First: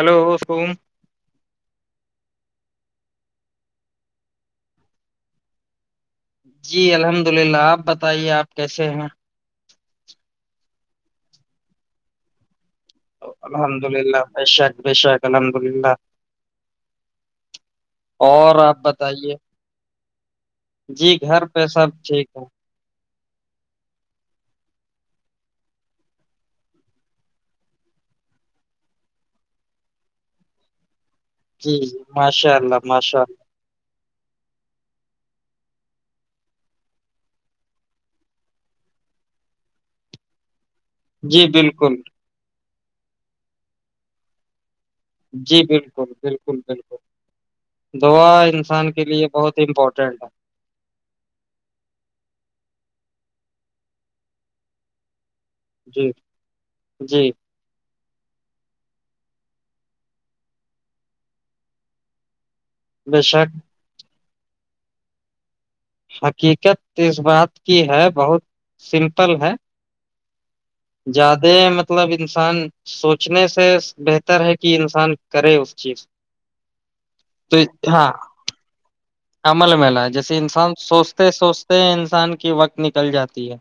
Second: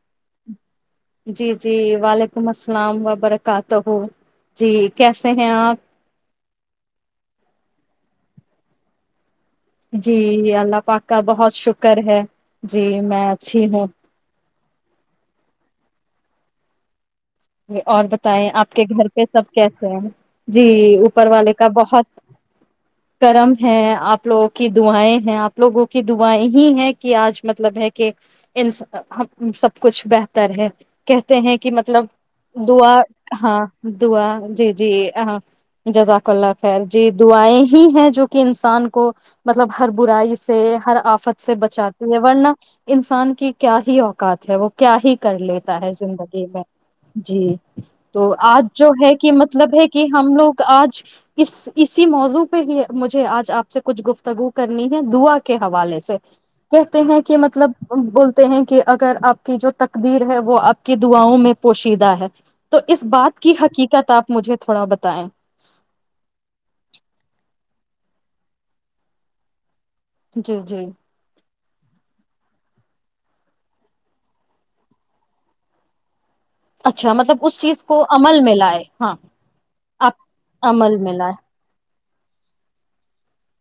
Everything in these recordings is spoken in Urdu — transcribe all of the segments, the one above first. ہلو سوم جی جی وعلیکم السلام اللام وبرکاتہ جی کیسے ہیں آپ جی الحمد للہ آپ بتائیے آپ کیسے ہیں جی اللہ پاکہ بہت شکر ہے جی میں اچھی الحمد ہوں للہ ب شاک ب شک الحمد للہ اور بتائیں آپ کے گھر پہ سب کیسے ہیں جی اوپر گھر والے پہ کا سب بہت ٹھیک ہے کرم ہے آپ لوگوں کی دعائیں ہیں آپ لوگوں کی دعائیں ہی ہیں کہ آج مطلب ہے کہ ان سب کچھ بہتر ہے کہتے ہیں کہ جی جی مطلب ماشاء اللہ دا ماشاء ہاں دوا جی جی جزاک اللہ خل جی دعائیں ہی ہیں جو کہ انسان کو مطلب ہر برائی سے ہر اللہ آفت جی سے بالکل بچاتی ہے ورنہ انسان کی کیا ہی اوقات ہے وہ کیا ہی کر جی لیتا ہے بالکل زندگی بالکل میں بالکل جی تو دعا آج جو انسان کے ہے لیے کہ بہت مطلب ہے کہ امپورٹینٹ ہم لوگ آج اس اسی موضوع ہی مجھے آج آپ سے کچھ گفتگو کرنی ہے دعا کی کے حوالے جی سے کہتے ہیں جی کہ مطلب بولتے ہیں کہ اگر آپ کی جو تقدیر ہے وہ آپ کی داؤں میں پوشیدا ہے تو اس بے بات کی شک حقیقت آپ مجھے تھوڑا بتائیں حقیقت اس بات کی ہے بہت سمپل ہے جی جی دے مطلب انسان سوچنے سے بہتر ہے کہ انسان کرے اس چیز اچھا مطلب اس تو چیز کو ہاں عمل میں لائے ہاں عمل میں ل آپ جیسے انسان عمل میں سوچتے لائے سوچتے انسان کی وقت نکل جاتی ہے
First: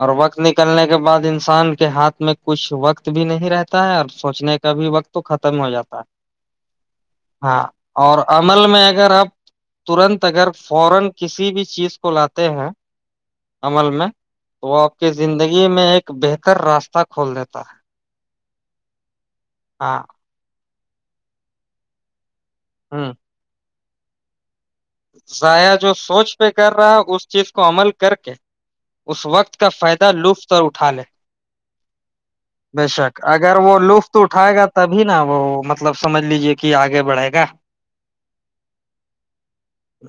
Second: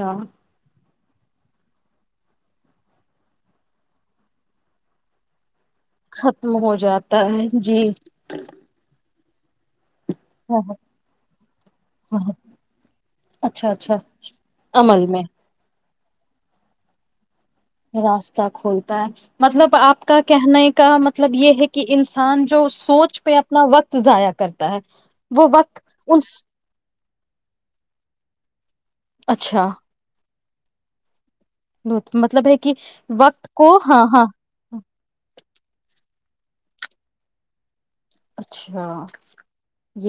اور وقت نکلنے کا کے بعد انسان کے ہاتھ میں کچھ وقت بھی نہیں رہتا ہے اور سوچنے کا بھی وقت تو ختم ختم ہو جاتا ہے ختم ہو جاتا ہے ہاں جی اور عمل میں اگر آپ ترنت اگر ہاں فورا کسی بھی چیز کو ہاں ہاں لاتے ہو اچھا عمل اچھا میں تو اپ عمل کی میں زندگی ایک بہتر راستہ کھول دیتا ہے راستہ کھولتا ہے مطلب ہاں آپ کا کہنا ایک کا مطلب یہ ہے کہ انسان اس ہ سوچ پہ اپنا وقت تو جضایا کر ضائع جو سوچ پہ کر رہا اس چیز کو عمل کر کے اس وقت اچھا کا فائدہ لطف تور اٹاال مطلب ہے کہ بے شک وقت اگر کو وہ ہاں لطف ہاں اٹھائے گا تبھی نا وہ مطلب سمجھ لیجے کہ آگے بڑھے گا اچھا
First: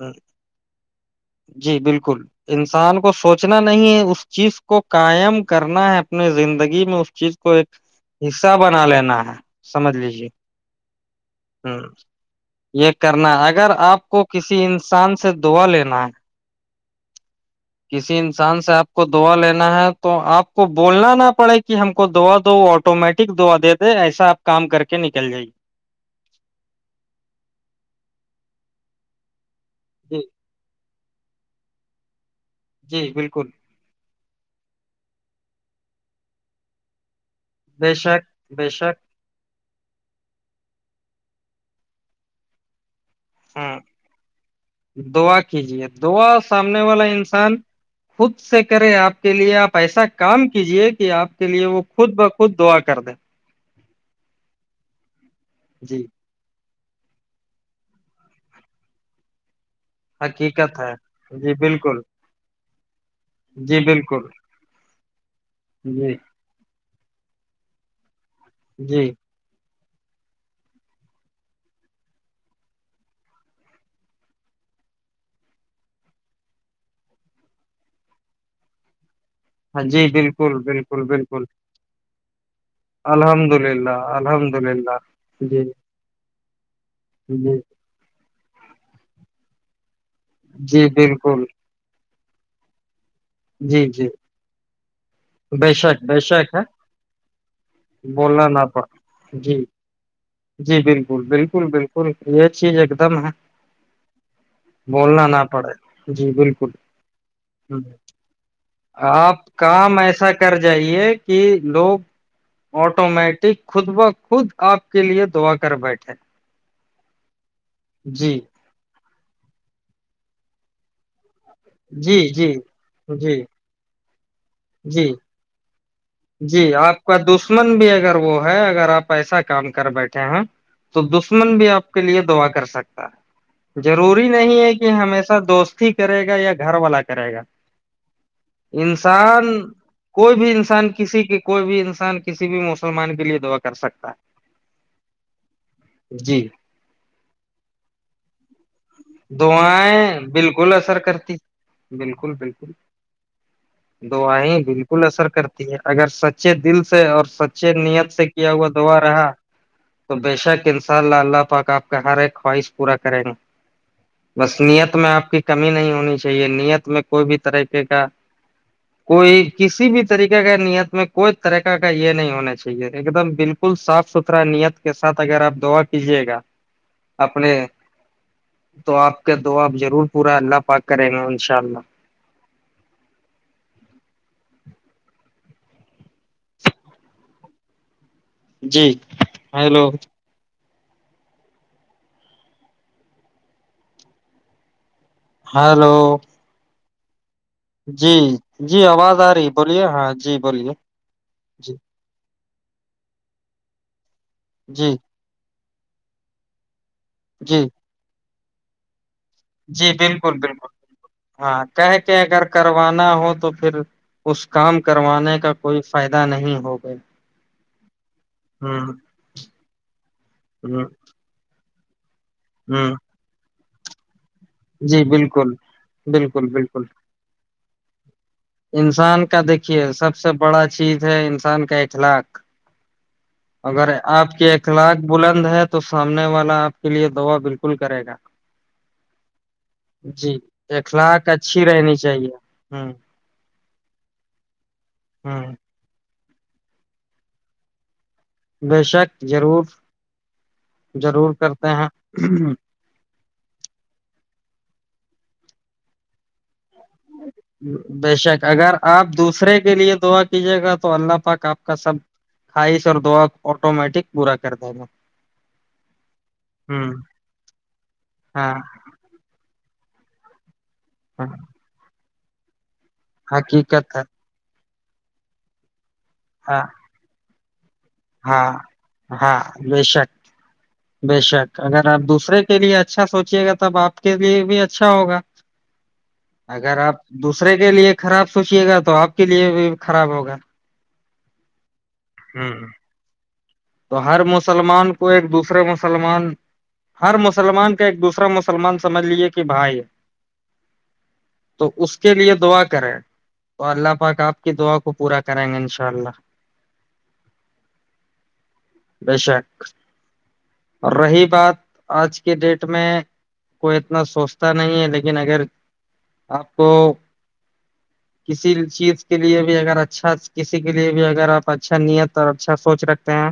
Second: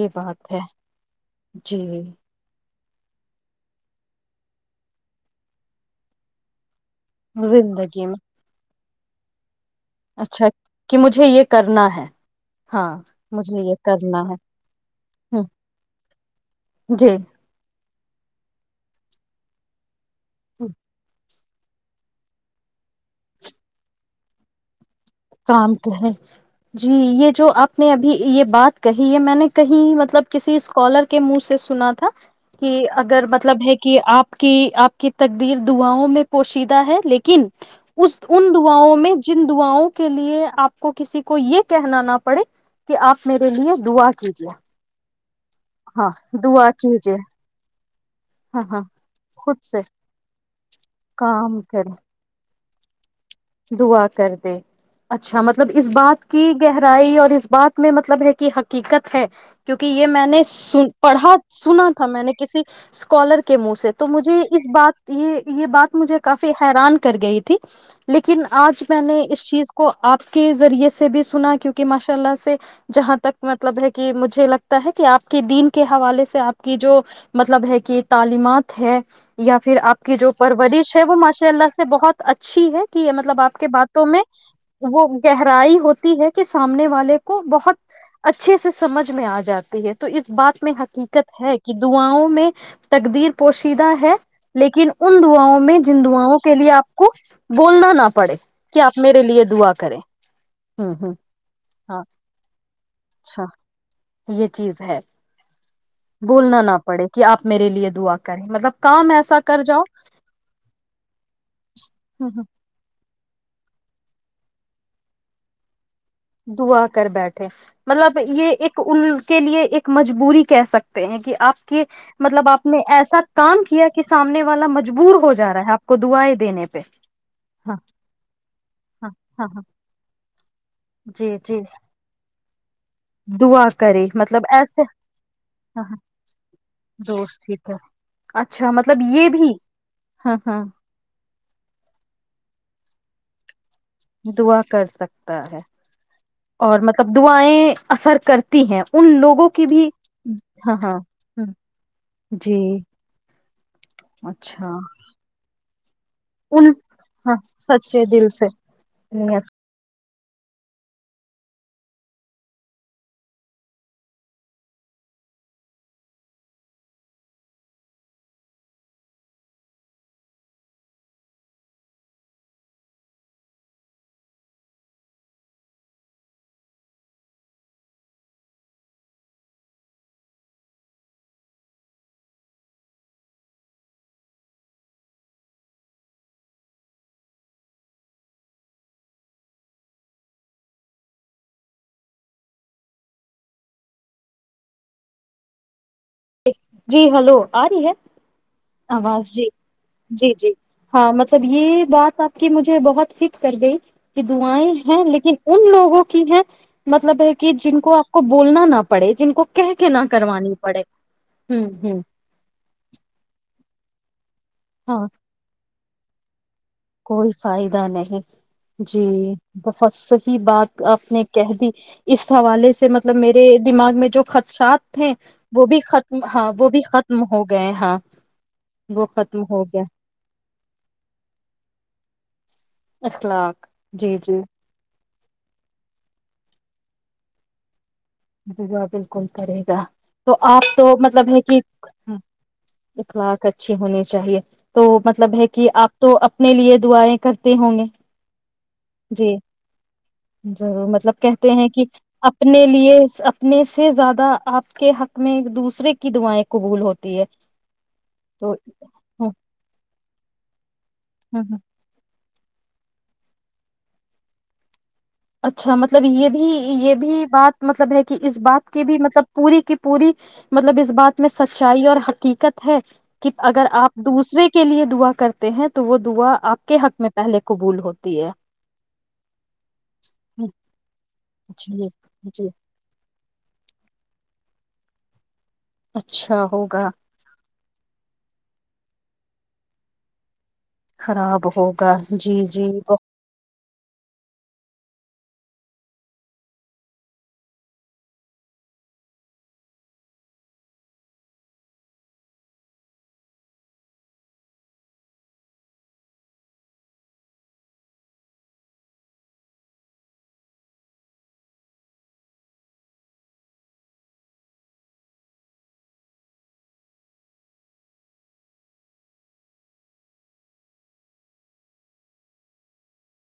ہ بات ہے جی بالکل ان انسان کو سوچنا نہیں ہے اس چیز کو قائم کرنا ہے اپنے زندگی میں اس چیز کو ایک زندگی میں حصہ بنا لینا [inaudible] لیجیے اچھا کہ مجھے یہ ہ کرنا ہے یہ ہاں کرنا ہے۔ مجھے اگر یہ آپ کرنا کو ہے کسی انسان سے ہ دعا لینا ہے جی کسی انسان سے آپ کو دعا لینا ہے تو آپ کو بولنا نا پڑے کہ ہم کو دعا دو آٹومیٹک دعا دے دے ایسا آپ کام کر کے نکل جائیے کام کہیں جی یہ جو آپ نے ابھی یہ بات کہی ہے میں نے کہیں جی مطلب کسی اسکالر کے منہ سے سنا تھا کہ جی اگر بالکل مطلب ہے کہ آپ کہ آپ کی تقدیر دعاؤں میں پوشیدہ ہے لیکن کن بے اس شک ان بے دعاؤوں شک میں جن دعاؤوں کو لیے آپ کو کسی کو یہ کہنا نہ پڑے کہ آپ میرے لیے ہاں دعا کیجے دعا کیجیے دعا سامنے والا انسان خود سے ہاں ہاں کریں آپ کے لیے خود آپ سے ایسا کام کیجیے کہ آپ کے کام لیے وہ کریں خود بخود دعا [unintelligible] دعا کر دے اچھا مطلب اس جی بات کی گہرائی اور اس بات میں مطلب ہے کہ حقیقت ہے کیوںکہ یہ میں حقیقت نےن ہے پڑھا جی سنا بالکل تھا میں نے کسی اسکالر کے جی منہ سے تو بالکل مجھے اس بات یہ یہ بات جی مجھے کافی حیران کر گئی تھی لیکن آج میں جی نے اس چیز کو آپ کے ذریعے سے بھی سنا کیوںکہ ماشاء اللہ سے جہاں تک مطلب ہے کہ مجھے لگتا ہے کہ آپ کے دین کے حوالے سے آپ کی جو مطلب ہے کہ تعلیمات ہے یا پھر ہاں آپ جی کی جو بالکل پرورش ہے بالکل وہ بالکل ماشاء اللہ سے بہت اچھی ہے مطلب الحمد آپ کے للہ باتوں میں الحمد للہ وہ جی گہرائی ہوتی ہے کہ سامنے والے کو جی بہت اچھے سے سمجھ میں آ جاتی ہے تو اس بات میں جی حقیقت بالکل ہے کہ دعاؤں [unintelligible] تقدیر جی پوشیدہ جی ہے لیکن ان دعاؤوں بے میں شک جن بے دعاؤں شک کے ہے لیے آپ کو بولنا نہ پڑے بولنا نہ کہ پڑ آپ میرے لیے جی دعا کریں جی ہوں ہوں بالکل بالکل ہاں بالکل یہ چیز ایک دم ہے اچھا یہ چیز ہے بولنا نہ پڑے جی بولنا نہ بالکل پڑے کہ آپ میرے ہ لیے دعا کریں مطلب کام ایسا آپ کر جاؤ کام ایسا کر جائیے کہ لوگ ہوں ہوں آٹو مٹ [unintelligible] خود با خود آپ کے لیے دعا کر بیٹھے دعا کر بیٹھے مطلب جی یہ ایک ان کے لیئے ایک مجبوری کہہ سکتے ہیں کہ آپ کہ جی مطلب جی آپ نے ایسا جی کام کیا کہ سامنے والا جی مجبور ہو جا رہا ہے آپ کو دعائیں جی دینے پہ آپ کا دشمن ہاں بھی اگر وہ ہے اگر ہاں آپ ایسا ہاں ہاں کام کر بیٹھے ہیں تو جی دشمن جی بھی آپ کے لیے دعا کر سک دعا کرے ضروری مطلب نہیں ہے ایسے کہ ہمیشہ ہاں دوستی ہاں کرے گا یا گھر والا کرے گا دوست ٹھیک ہے اچھا مطلب یہ انسان بھی ہاں کوئی بھی ہاں انسان کوئی بھی انسان کسی بھی مسلمان کے لیے دعا کر سکتا دعا کر سکتا ہے ہے جی اور مطلب دعاائیں اثر کرتی ہیں ان لوگوں کی بھی دعائیں بالکل ہاں اثر ہاں کرتی ہے بالکل جی بالکل دعیں اچھا بالکل اثر کرتی ہے اگر سچے ان دل سے اور سچے نیت سے کیا ہوا دعا رہا تو بے شک ان شاء اللہ اللہ پاک آپ کا ہر ایک خواہش پورا کریں گے بس نییت میں آپ کی کمی نہیں ہونی چاہیے نیت میں کوئی بھی طریقے کا کوئی کسی بھی طریقے کا نیت میں کوئی طریقہ کا یہ نہیں ہونا چاہیے ایک دم بالکل صاف ستھرا نیت کے ساتھ اگر آپ دعا کیجیے گا اپنے تو آپ کا دعا ضرور پورا اللہ پاک کریں گا انشاء اللہ جی ہیلو ہیلو [inaudible] جی ہلو آ رہی ہے جی جی آواز آ رہی بولیے ہاں جی بولیے جی کہ مجھے بہت ہٹ کر گئی کہ دعیں جی ہیں لیکن ان لوگوں کی ہے مطلب ہے کہ جی جن کو کو بولنا نہ پڑے جن کو کہہ جی کے نہ بالکل بالکل کروانی پڑے بالکل ہاں ہوں کہہ ہوں کے اگر کروانا ہو تو پھر اس کام ہاں کروانے کا کوئی فائدہ نہیں ہوگا کوئی فائدہ نہیں ہوں جی بفصی بات ہ آپ نے کہہ دی ج اس حوالے سے ہ مطلب میرے دماغ میں جو خدشات جی تھے بالکل وہ بھی ختم بالکل ہاں وہ بالکل بھی ختم ہو گئے ہاں وہ انسان کا ختم ہو دیکھیے گیا سب سے بڑا چیز ہے انسان کا ایک پانچ لاکھ اخلاق اگر جی آپ جی کے اخلاق بلند ہے تو سامنے والا آپ کے لیے دوا بالکل کرے گا [unintelligible] کرے گا تو جی آپ تو اخلاق مطلب ہے کہ اچھی رہنی چاہیے ہوں اخلا اچھی ہونی چاہیے تو مطلب ہے ہوں کہ آپ تو اپنے لیے دعائیں کرتے ہوں گے بے شک جی ضرور ضرور مطلب کہتے ہیں کہ اپنے لیے اتنے سے زیادہ آپ کے حق میں ایک دوسرے کی دعائیں قبول ہوتی ہے بے شک تو اگر آپ ہوں دوسرے کے لیے دعا کیجے گا تو اللہ ہوں پاک آپ کا سب خواہش اور دعا آٹومیٹک بورا کرتا گا اچھا مطلب یہ بھی ہوں یہ بھی بات مطلب ہے کہ اس ہاں بات کی بھی مطلب پوری پوری مطلب اس بات ہاں میں سچائی اور دقت ہے کہ اگر آپ حقیقت ہے دوسرے کے کے لیے دعا کرتے ہیں تو وہ دعا آپ ہاں کے حق میں پہلے قبول ہو ہاں ہاں بے شک ہوں، بے شک اگر جی آپ دوسرے جی کے لیے اچھا سوچیے گا تب آپ کے لیے بھی اچھا ہوگا اچھا اگر ہوگا آپ دوسرے کے لیے خراب سوچیے گا تو آپ کے لیے بھی خراب ہوگا خراب ہو گ جی جی ہوں ب تو ہر مسلمان کو ایک دوسرا مسلمان ہر مسلمان کا ایک دوسرا مسلمان سمجھ لیے کہ بھائی تو اس کے لیے دعا کرے تو اللہ پاکا آپ کی دعا کو پورا کریں گے ان شاء اللہ بے شک اور رہی بات آج کے ڈیٹ میں کوئی اتنا سوچتا نہیں ہے لیکن اگر آپ کو کسی چیز کے لیے بھی اگر اچھا کسی کے لیے بھی اگر آپ اچھا نیت اور اچھا سوچ رکھتے ہیں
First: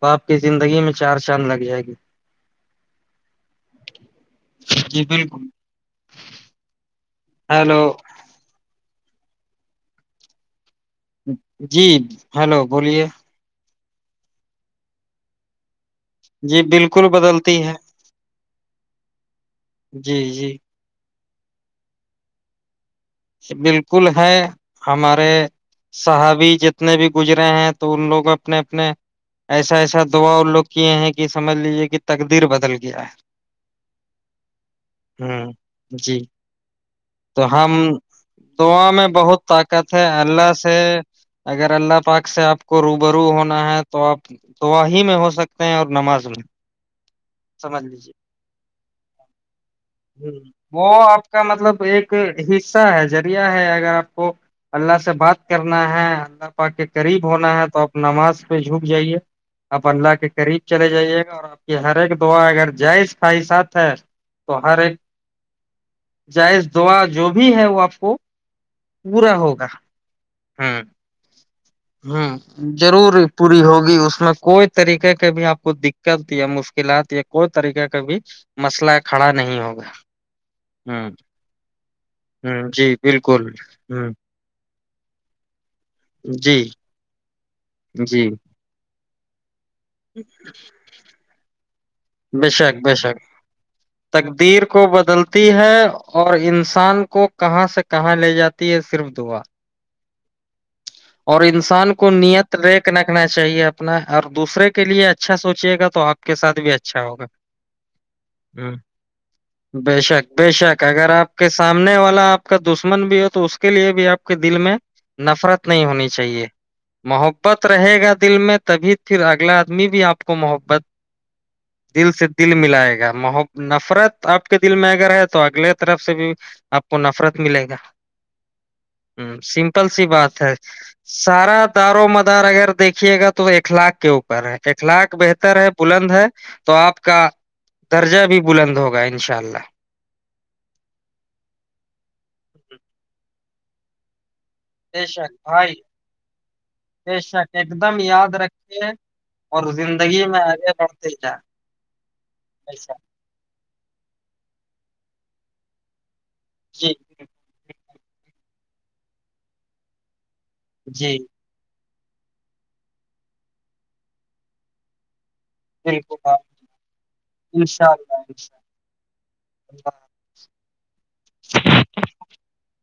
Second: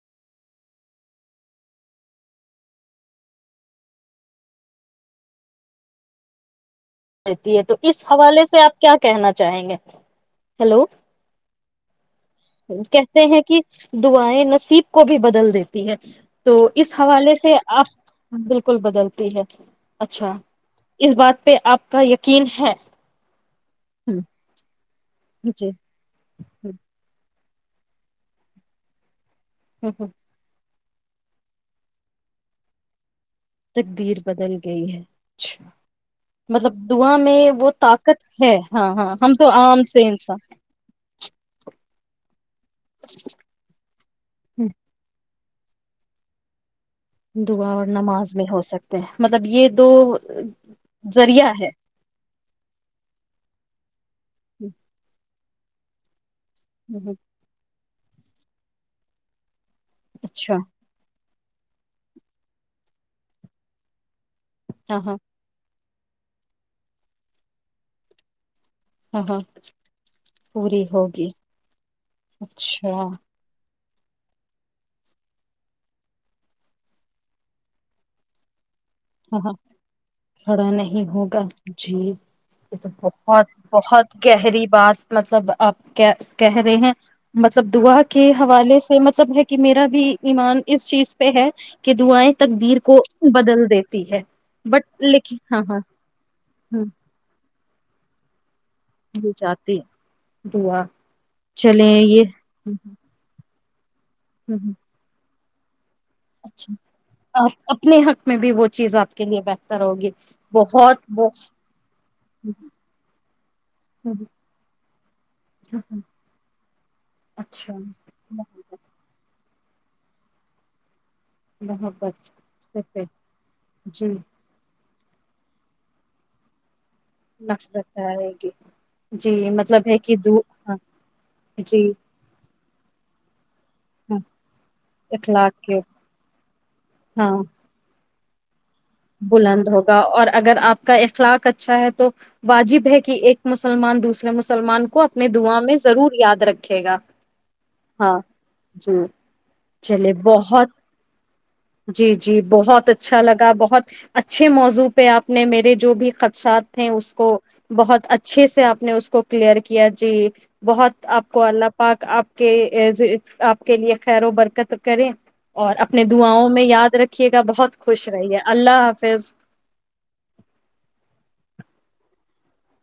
تو آپ کی زندگی میں چار چاند لگ جائے گی جی بالکل رہتی ہے تو ہیلو اس حوالے سے آپ کیا کہنا چاہیں گے ہیلو جی ہیلو بولیے کہتے ہیں کہ دعائیں نصیب کو بھی بدل دیتی ہے تو جی اس بالکل حوالے سے بدلتی ہے آپ بالکل بدلتی ہے جی اچھا جی اس بات پ آپ کا یقین ہے بالکل ہ ہے ہمارے جی صحابی ہ جتنے بھی گجر رہے ہیں تو ان لوگ اپنے اپنے ایسا ہ ایسا ہ دعاؤ لوگ کیے ہیں کہ سمجھ لیجیے کہ تقدیر بدل گیا ہے تقدیر بدل گئی ہے ہ اچھا جی مطلب دعا میں تو وہ ہم طاقت ہے دعا ہاں میں ہاں ہم بہت تو عام طاقت ہے سے انسان اللہ سے اگر اللہ پاک سے آپ کو روبرو ہونا ہے تو آپ دعا ہی میں ہو سکتے ہیں اور نماز ہو جائے دعا اور نماز میں ہو سکتے ہیں مطلب یہ دو ہوں، ذریعہ ہے سا ذریعہ ہے اگر آپ کو اللہ سے بات کرنا ہے اندر اوپر کے قریب ہونا ہے تو نماز پہ جھک جائیے آپ اللہ کے اچھا قریب چلے جائیے گا اور کہ ہر ایک دعا اگر جائش خھائی ساتھ ہے سہارے ہاں ہاں جائز دعا جو بھی بھی ہے وہ آپ کو ہاں پورا ہاں ہوگا ہ پوری ہوگی ہ اچھا ضرور ہاں پوری ہوگی اس میں کوئی طریقے کا بھی آپ کو دقت یا مشکلات یا کوئی طریقے کا بھی مسئلہ کھڑا ہاں نہیں ہوگا کھڑا ہ نہیں ہوگا ہ تو جی بہت بالکل ہ بہت گہری بات مطلب آپ کیا کہہ جی رہے ہیں مطلب دعا جی کے حوالے سے مب سب کہ میرا بھی ایمان اس چیز پہ ہے کہ دعیں بے تقدیر شک بے کو شک بدل دے تقدیر کو بدلتی ہے اور ہ انسان کو کہاں سے کہاں لے جاتے ہے صرف یہ دعا چاہتی ہے دعا اور چلیں انسان کو یہ نییت ریککھ رکھنا چاہیے اپ اپنا اور ہ دوسرے کے لیے اچ اچھا سوچے گا تو آ کے سھ بھی اچھا اچھا ہوگا آپ اپنے حق میں بھی وہ ہ چیز آپ کے لیے بہتر بے ہوگی شک بے شک بہت اگر آپ کے بت سامنے والا آپ کا دشمن بھی ہو تو اس کے لیے بھی آپ کے دل میں نفرت نہیں ہونی چاہیے محبت اچھا رہے گا دل میں محبت تبھی پھر اگلا آدمی بھی آپ کو محبت دل سے محبت دل سے ملائے پہ گا مح جی نفرت آپ کے دل میں آئے گا ہے تو اگلے طرف سے بھی کو نفرت ملے گا نفرت آئے گی ہ جی مطلب سمپل ہے سی کہ دو بات ہے ہاں سارا جی دار و مدار اگر دیکھیے گا تو اخلاق کے ہاں اوپر ہے اخلاق بہتر ہے بلند ہے آپ کا ہاں رجہ بھی بلند ہو بلند ہوگا اور اگر آپ کا اخلاق اچھا ہے تو واجب ہے کہ ایک مسلمان دوسرے مسلمان کو بے اپنے شک دواں بھائی میں ضرور یاد رکھے گا بے شک ایک دم ہاں یاد رکھیے جی اور چلے زندگی میں بہت آگے بڑھتے جائیں جی جی بہت ایسا اچھا لگا بہت اچھے موضوع پہ آپ نے میرے جو بھی ساتھ تھے جی اس کو بہت اچھے سے آپ نے اس کو کلیئر کیا جی بہت جی آپ کو اللہ پاک آپ کے آپ کے لیے خیر و برکت کرے اور اپنے بالکل داؤں میں یاد رکھیے گا بہت انشاء خوش اللہ رہیے انشاء اللہ حافظ اللہ [unintelligible]